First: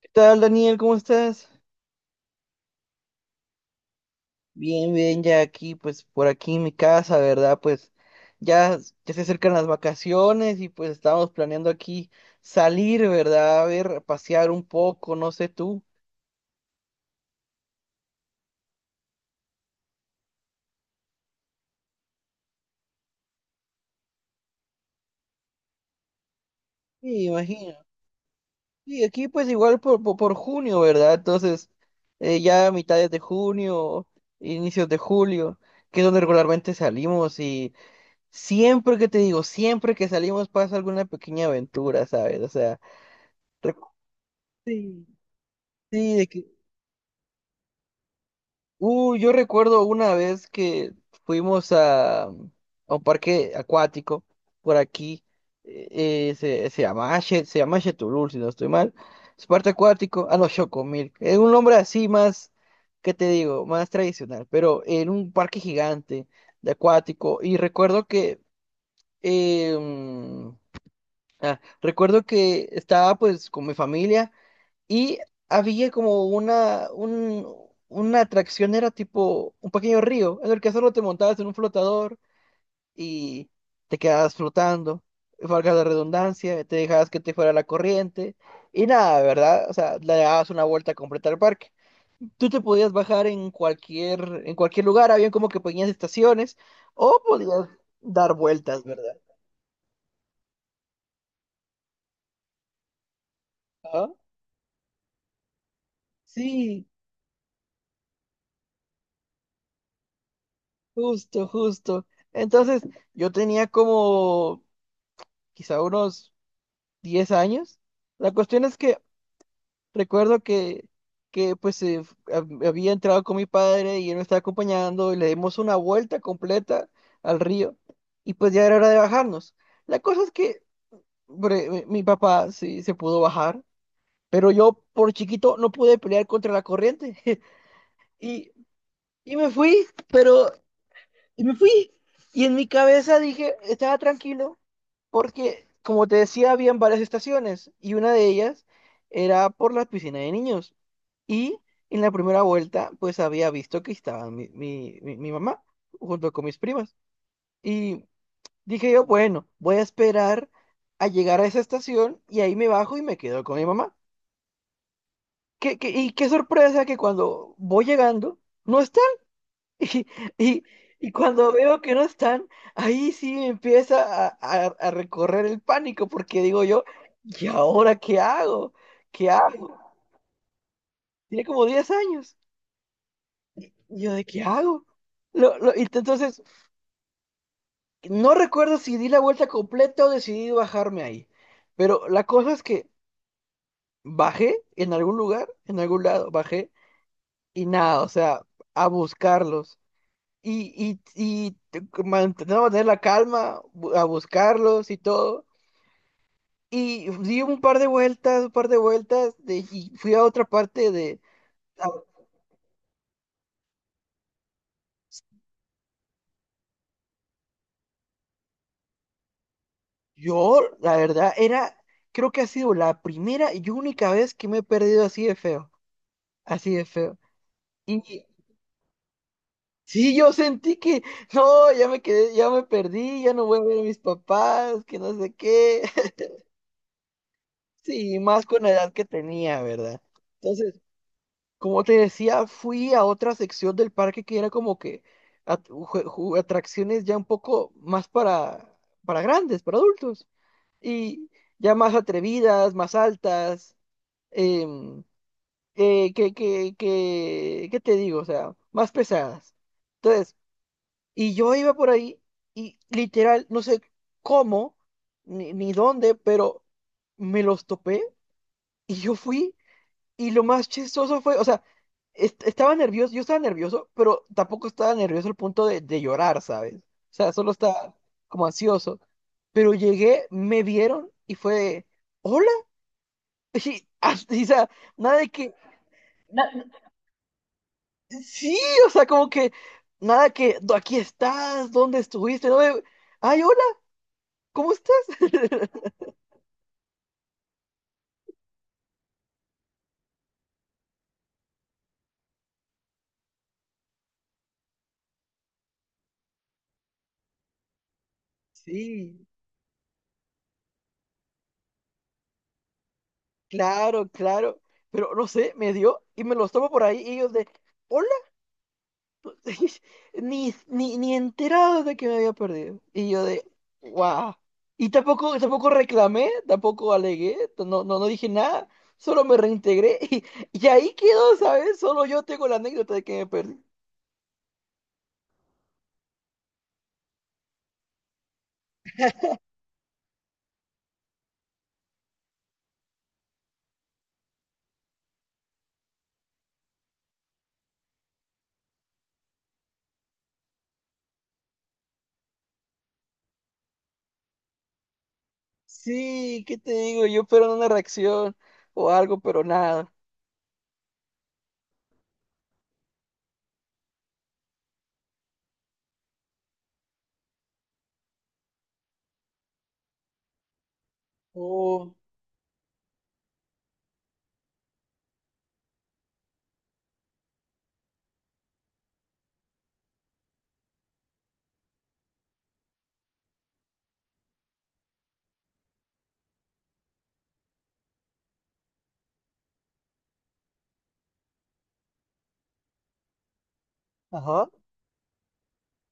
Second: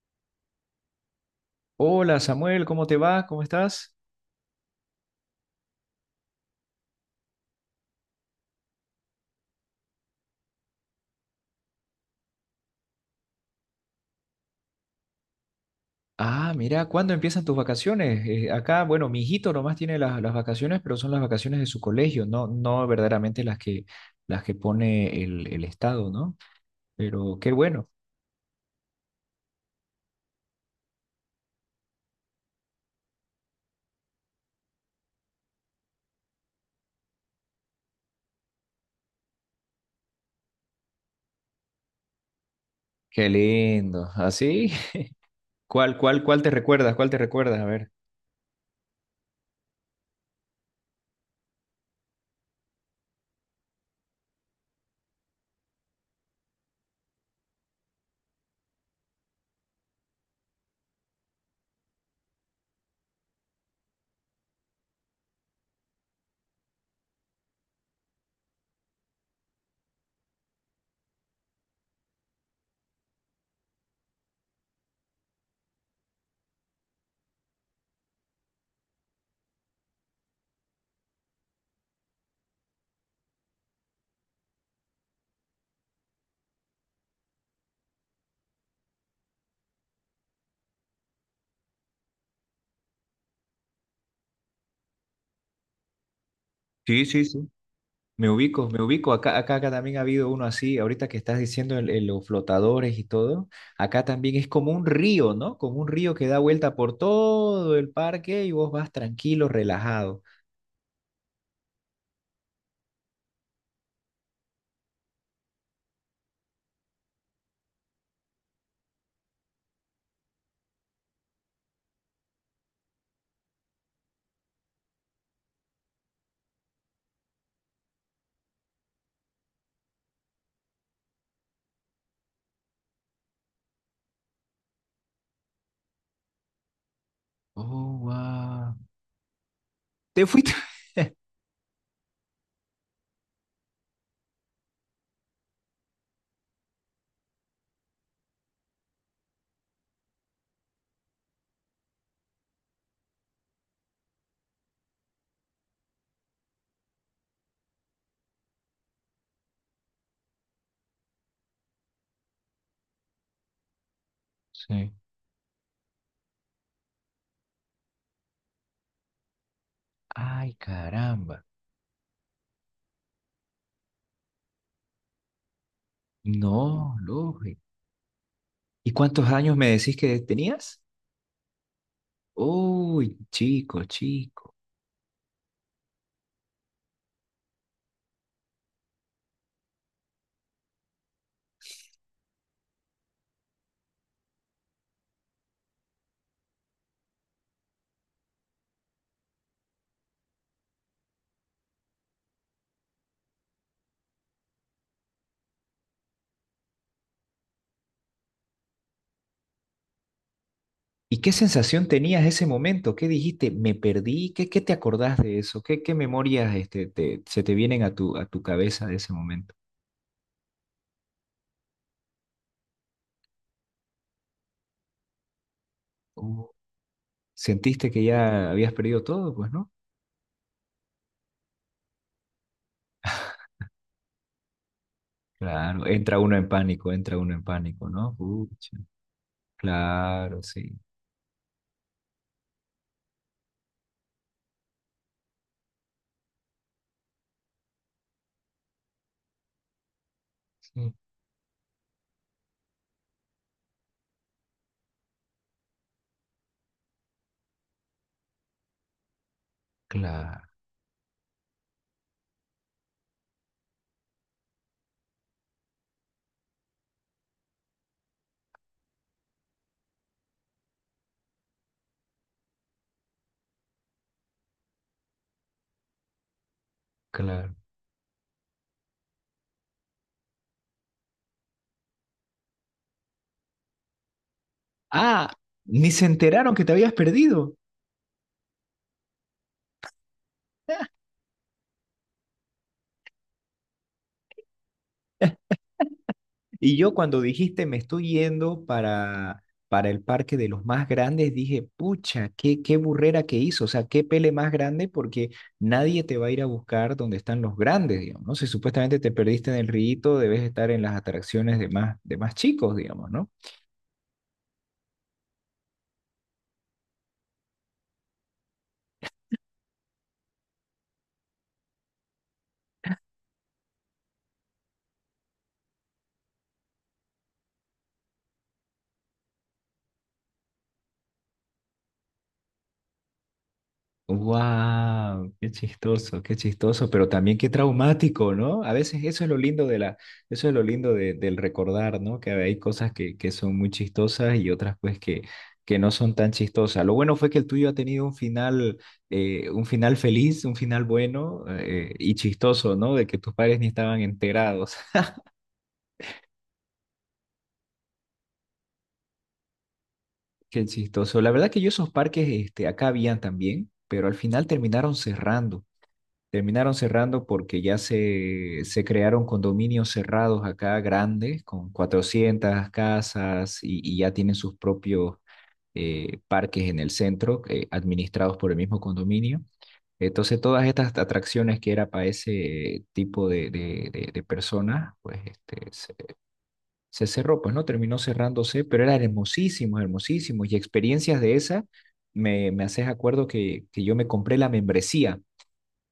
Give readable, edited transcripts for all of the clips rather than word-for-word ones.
¿Qué tal, Daniel? ¿Cómo estás? Hola Samuel, ¿cómo te va? ¿Cómo estás? Bien, bien, ya aquí, pues por aquí en mi casa, ¿verdad? Pues ya, ya se acercan las vacaciones y pues estamos planeando aquí salir, ¿verdad? A ver, pasear un poco, no sé tú. Ah, mira, ¿cuándo empiezan tus vacaciones? Acá, bueno, mi hijito nomás tiene las vacaciones, pero son las vacaciones de su colegio, no verdaderamente las que pone el Estado, ¿no? Sí, Pero qué imagino. bueno, Y aquí pues igual por junio, ¿verdad? Entonces, ya a mitades de junio, inicios de julio, que es donde regularmente salimos y siempre que te digo, siempre que salimos pasa alguna pequeña aventura, ¿sabes? O sea, qué recu- lindo. ¿Así? sí, ¿Cuál, sí, cuál, de cuál que. te recuerdas? ¿Cuál te recuerdas? A ver. Yo recuerdo una vez que fuimos a un parque acuático por aquí, se llama se llama Chetulul, si no estoy mal. Es parque acuático, ah no, Chocomil, es un nombre así más, ¿qué te digo? Más tradicional, pero en un parque gigante de acuático. Y recuerdo que, eh, mm, recuerdo que estaba pues con mi familia. Y había como una atracción, era tipo un pequeño río, en el que solo te montabas en un flotador y te quedabas flotando, valga la redundancia, te dejabas que te fuera la corriente y nada, ¿verdad? O sea, le dabas una vuelta completa al parque. Tú te podías bajar en cualquier lugar, había como que pequeñas estaciones Sí, o sí, sí. podías Me dar ubico, me vueltas, ubico. ¿verdad? Acá también ha habido uno así, ahorita que estás diciendo los flotadores y todo. Acá Ah, también es como un río, ¿no? Como un río que da vuelta sí, por todo el parque y vos vas tranquilo, relajado. justo, justo. Entonces, yo tenía como quizá unos 10 años. La cuestión es que recuerdo que pues había entrado con mi padre y él me estaba acompañando y le dimos una vuelta completa al río y pues ya era hora de bajarnos. La cosa es que mi papá sí se pudo bajar, pero yo por chiquito no pude pelear contra la corriente Oh, y, wow. y me fui, ¿Te fuiste? pero y me fui. Y en mi cabeza dije, estaba tranquilo, porque, como te decía, habían varias estaciones y una de ellas era por la piscina de niños. Y en la primera vuelta, pues había visto que estaba mi mamá junto con mis primas. Y dije yo, bueno, voy a esperar a llegar a esa estación y ahí me bajo y me quedo con mi mamá. Sí. ¿Y qué sorpresa que cuando voy llegando, no está. Y, Ay, y- y caramba. cuando veo que no están, ahí sí empieza a recorrer el pánico, porque digo yo, No, ¿y lógico. ahora qué hago? ¿Y cuántos ¿Qué años me hago? decís que tenías? Tiene como 10 años. Uy, chico, Y yo, ¿de qué chico. hago? Y entonces, no recuerdo si di la vuelta completa o decidí bajarme ahí. Pero la cosa es que bajé en algún lugar, en algún lado, bajé y nada, o sea, a buscarlos. Y, no, mantener la calma, a buscarlos y todo. Y di un par de vueltas, un par de vueltas, y fui a otra parte ¿Y de... qué sensación a- tenías ese momento? ¿Qué dijiste? ¿Me perdí? ¿Qué te acordás de eso? ¿Qué memorias se te vienen a tu cabeza de ese momento? Yo, la verdad, era, creo que ha sido la primera y única vez que me he perdido así de feo, Uh, así de feo. ¿Sentiste Y que ya habías perdido todo? Pues no. sí, yo sentí que, no, ya me quedé, ya me perdí, ya no voy a ver a mis papás, que no sé qué. Claro, entra uno en pánico, entra uno en pánico, ¿no? Sí, más con la Pucha. edad que tenía, ¿verdad? Claro, sí, Entonces, como te decía, fui a otra sección del parque que era como que atracciones ya un poco más para grandes, para adultos, sí, y ya más atrevidas, más altas, em, ¿qué te digo? O sea, más pesadas. Entonces, claro, y yo iba por ahí y literal, no sé cómo, ni dónde, pero me los topé y yo fui. Y lo más chistoso fue, o sea, estaba nervioso, yo estaba nervioso, pero tampoco estaba nervioso al punto de llorar, ¿sabes? O sea, solo claro. estaba como ansioso. Pero llegué, me vieron y fue, de, hola. O sea, nada de Ah, que, ni se enteraron que te habías perdido. sí, o sea, como que, nada que, "Do- aquí estás, ¿dónde estuviste? No, de, ay, hola, ¿cómo estás? Y yo cuando dijiste me estoy yendo para el parque de los más grandes, dije, pucha, qué burrera que hizo, o sea, qué pele más grande porque nadie te va a ir a buscar donde están los grandes, digamos, ¿no? Si supuestamente te Sí, perdiste en el rito, debes estar en las atracciones de más chicos, digamos, ¿no? claro, claro. Pero no sé, me dio y me los tomo por ahí y ellos de, hola. Ni enterado de que me había perdido. Y yo de, wow. Y tampoco, tampoco reclamé, tampoco alegué, no dije nada, solo me reintegré y ahí quedó, ¿sabes? Solo yo tengo la anécdota de que me perdí. Wow, qué chistoso, pero también qué traumático, ¿no? A veces eso es lo lindo de la, eso es lo lindo de- del recordar, ¿no? Que hay cosas que son muy chistosas y otras pues que no son tan chistosas. Lo bueno fue que el tuyo ha tenido un final feliz, un final bueno y chistoso, ¿no? De que tus padres ni estaban enterados. Sí, ¿qué te digo? Yo espero una reacción o algo, pero nada. Qué chistoso. La verdad que yo esos parques, acá habían también, pero al final terminaron cerrando. Terminaron cerrando porque ya se crearon condominios cerrados acá grandes, con Oh, 400 casas y ya tienen sus propios parques en el centro, administrados por el mismo condominio. Entonces, todas estas atracciones que era para ese tipo de personas, se cerró, pues no terminó cerrándose, pero eran hermosísimos, hermosísimos. Y experiencias de esas, me haces acuerdo que yo me compré la ajá, membresía.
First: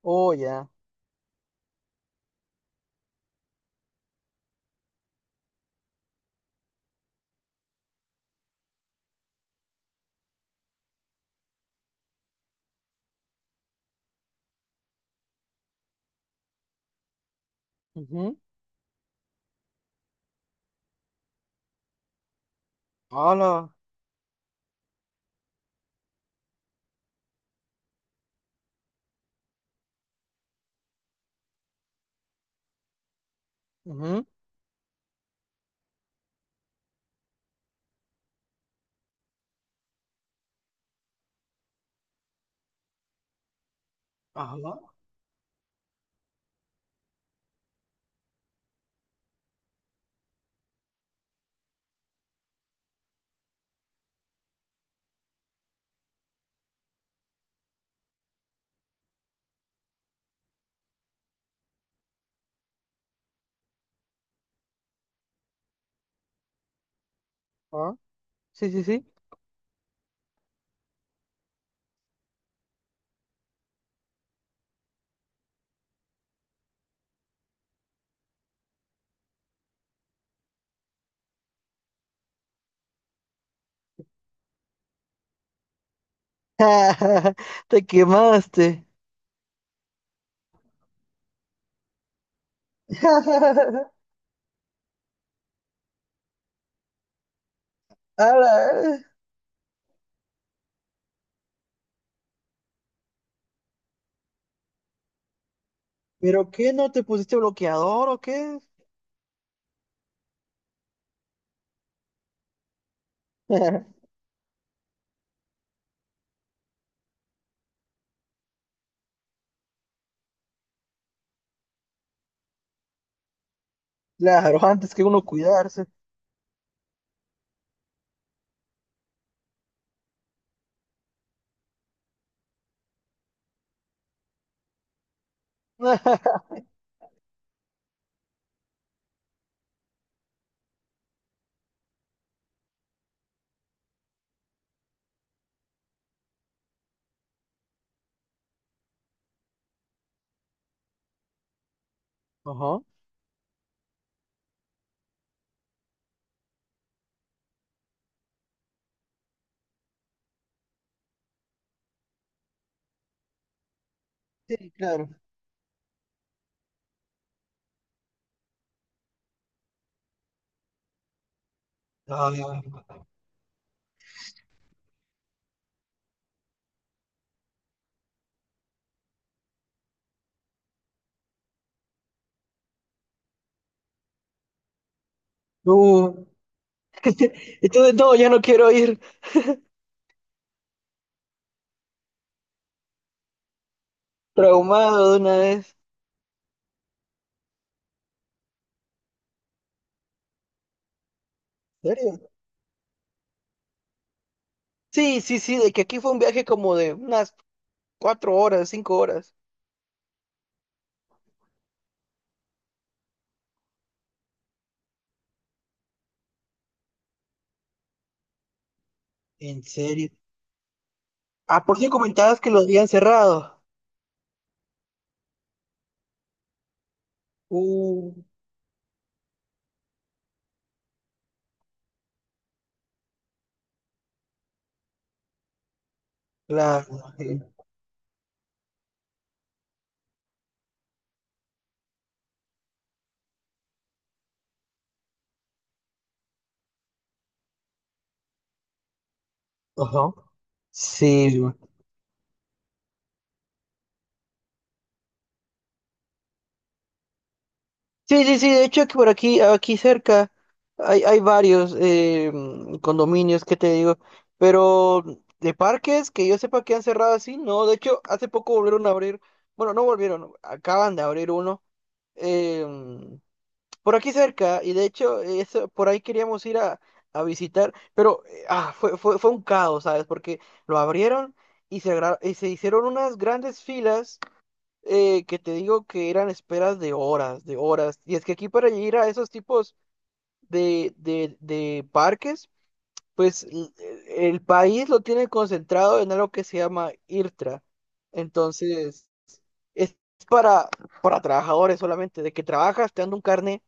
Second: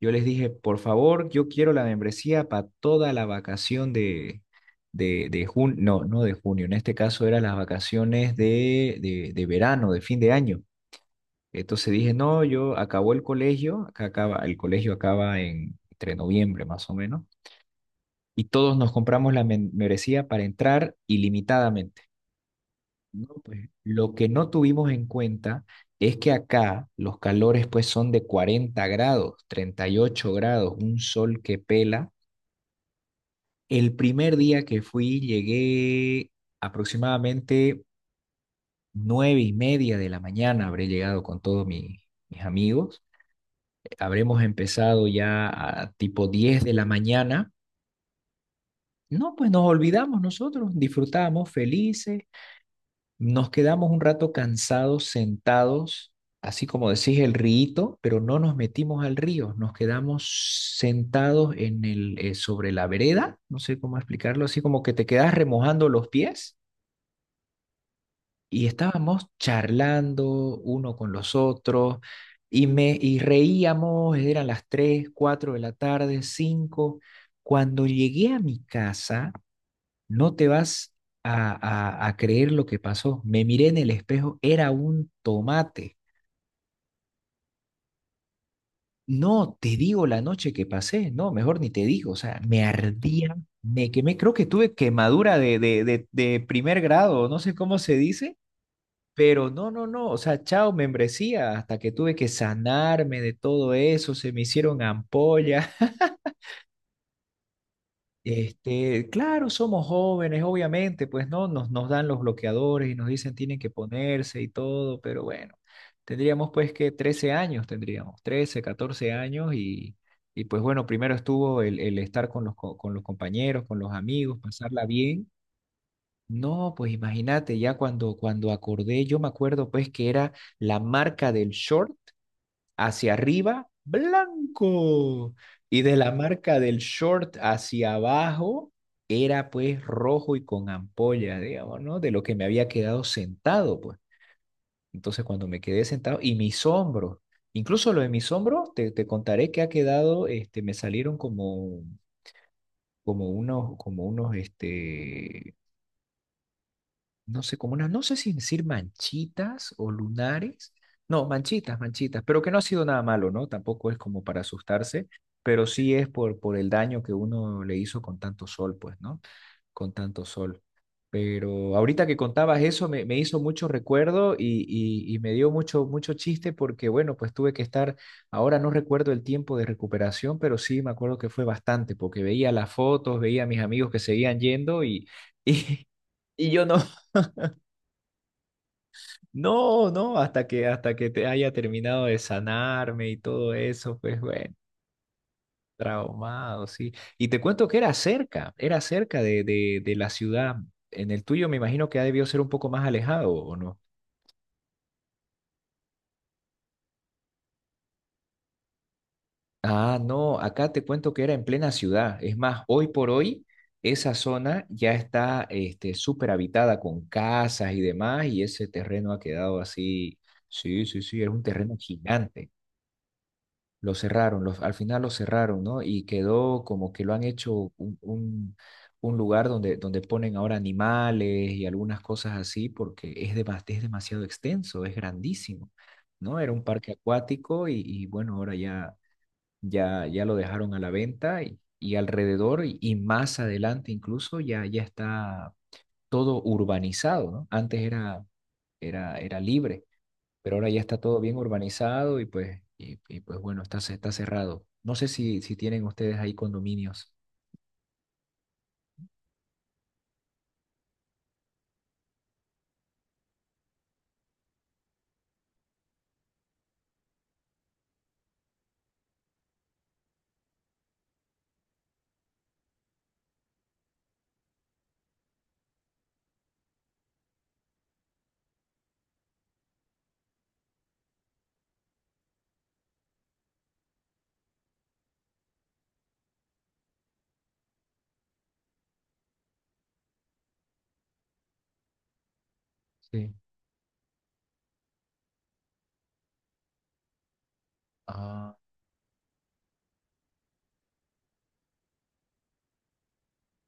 Yo les oh, dije, ya. por favor, yo quiero la membresía para toda la vacación de junio, no de junio, en este caso eran las vacaciones de verano, de fin de año. Entonces dije, no, yo acabó el colegio, el colegio acaba en, entre noviembre más o menos, Ujú. y todos nos compramos la membresía para entrar ilimitadamente. No, pues, Hola. lo que no tuvimos en cuenta es que acá los calores pues son de 40 grados, 38 grados, un sol que pela. El Ujú. primer día que fui llegué aproximadamente 9:30 de la mañana, habré llegado con todos mis amigos. Habremos Ajá. empezado ya a tipo 10 de la mañana. No, pues nos olvidamos nosotros, disfrutamos felices, nos quedamos un rato cansados, sentados, así como decís el río, pero no nos metimos al río, nos quedamos sentados sobre la vereda, no sé cómo explicarlo, así como que te quedas remojando los pies Ah, y sí, sí, sí. estábamos charlando uno con los otros y me y reíamos, eran las 3, 4 de la tarde, 5. Cuando llegué a mi casa, no te vas a, a creer lo que pasó. Me miré en el espejo, era un tomate. Te quemaste. No te digo la noche que pasé, no, mejor ni te digo, o sea, me ardía, me quemé, creo que tuve quemadura de primer grado, no sé cómo se dice. Ala. Pero no, no, no, o sea, chao, membresía, hasta que tuve que sanarme de todo eso, se me hicieron ampollas. ¿Pero qué? ¿No te pusiste bloqueador o qué? Claro, somos jóvenes, obviamente, pues no, nos dan los bloqueadores y nos dicen tienen que ponerse y todo, pero bueno, tendríamos pues que 13 años, tendríamos 13, 14 años, y pues bueno, primero estuvo el estar con los compañeros, con los amigos, Claro, pasarla antes que uno bien. cuidarse. No, pues imagínate, ya cuando acordé, yo me acuerdo pues que era la marca del short hacia arriba, blanco, y de la marca del short hacia abajo, era pues rojo y con ampolla, digamos, ¿no? De lo que me había quedado sentado, pues. Entonces cuando me quedé sentado, y mis hombros, incluso lo de mis hombros, te contaré que ha quedado, me salieron como, Ajá. como unos, como unos, este no sé, como una, no sé si decir manchitas o lunares. No, manchitas, manchitas, pero que no ha sido nada malo, ¿no? Tampoco es como para Sí, asustarse, claro. pero sí es por el daño que uno le hizo con tanto sol, pues, ¿no? Con tanto sol. Pero ahorita que Ay, ay, contabas eso me hizo mucho recuerdo y me dio mucho, mucho chiste porque, bueno, pues tuve que estar, ahora no recuerdo el tiempo de recuperación, pero sí me acuerdo que fue bastante porque veía las fotos, veía a mis amigos que seguían yendo y, uh, y yo no. entonces no, ya no quiero ir No, no, hasta que, te haya terminado de sanarme y todo eso, pues bueno, traumado de una vez. traumado, sí. Y te cuento que era cerca de la ciudad. En el tuyo me imagino ¿En que ha debido serio? ser un poco más alejado, ¿o no? Sí, sí, sí, de que aquí fue un viaje como de unas cuatro horas, cinco horas. Ah, no, acá te cuento que era en plena ciudad. Es más, hoy por hoy esa zona ya está súper habitada con casas y demás, y ese terreno ha quedado ¿En serio? así. Sí, sí, sí, era un Ah, terreno por si comentabas gigante. que lo habían cerrado. Lo cerraron, al final lo cerraron, ¿no? Y quedó como que lo han hecho Uh, un lugar donde ponen ahora animales y algunas cosas así, porque es demasiado extenso, es grandísimo, ¿no? Era un claro. parque Sí. acuático y bueno, ahora ya, ya lo dejaron a la venta y alrededor y más adelante incluso ya, ya, está todo urbanizado, ¿no? Antes era libre, Ajá. pero ahora ya está todo bien Sí, urbanizado y pues, y pues bueno, está, está cerrado. No sé si tienen ustedes ahí condominios. sí, sí, sí, de hecho que por aquí, aquí cerca hay, hay varios condominios que te digo, pero de parques que yo sepa que han cerrado así, no, de hecho hace poco volvieron a abrir, bueno, no volvieron, acaban de abrir uno eh, mm, por aquí cerca y de hecho eso, por ahí queríamos ir a visitar, pero fue un caos, ¿sabes? Porque lo abrieron y se hicieron unas grandes filas que te digo que eran esperas de horas, de horas. Y es que aquí para ir a esos tipos de parques, Sí. pues el país lo tiene concentrado en algo que se llama IRTRA. Ah, Entonces, es para, para trabajadores solamente, de que trabajas, te dan un carnet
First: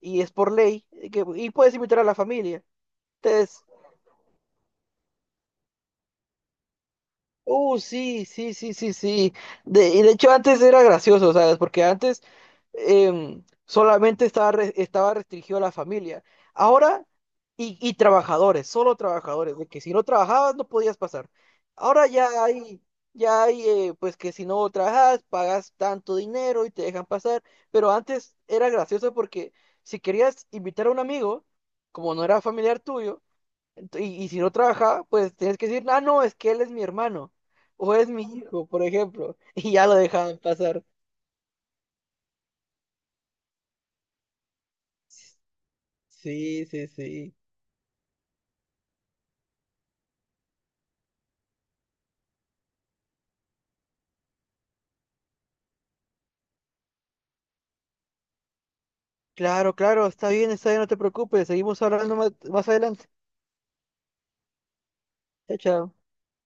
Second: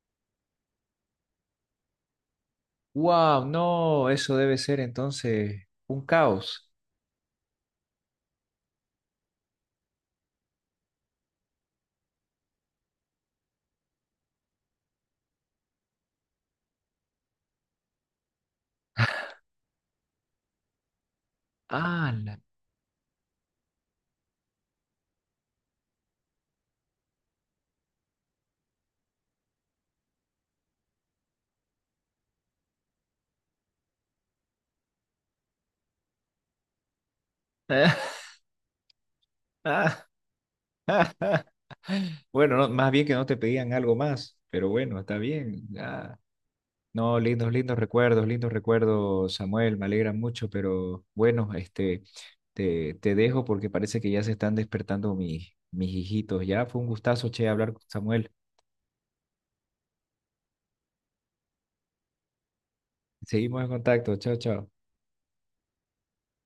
y es por ley, y, que, y puedes invitar a la familia. wow, Entonces, no, eso debe ser entonces un caos. uh, sí, sí, sí, sí, sí. De, y de hecho antes era gracioso, ¿sabes? Porque antes solamente estaba, estaba restringido a la familia. Ahora, y trabajadores, solo trabajadores, de que si no trabajabas no podías pasar. Ahora Ah, ya hay, pues que si no trabajas, pagas tanto dinero y te dejan pasar. Pero antes era gracioso porque si querías invitar a un amigo, como no era familiar tuyo, Y si no trabaja, pues tienes que decir, ah, no, es que él es mi hermano o es mi hijo, por ejemplo, y ya lo dejaban pasar. Bueno, no, más bien que no te pedían algo más, pero bueno, está bien. Sí, sí, No, sí. lindos, lindos recuerdos, Samuel, me alegra mucho, pero bueno, te dejo porque parece que ya se están despertando mis hijitos. Ya fue un gustazo, che, hablar con Samuel. Claro, claro, está bien, no te preocupes, seguimos hablando más, más adelante. Seguimos en contacto, chao, chao. Chao, chao.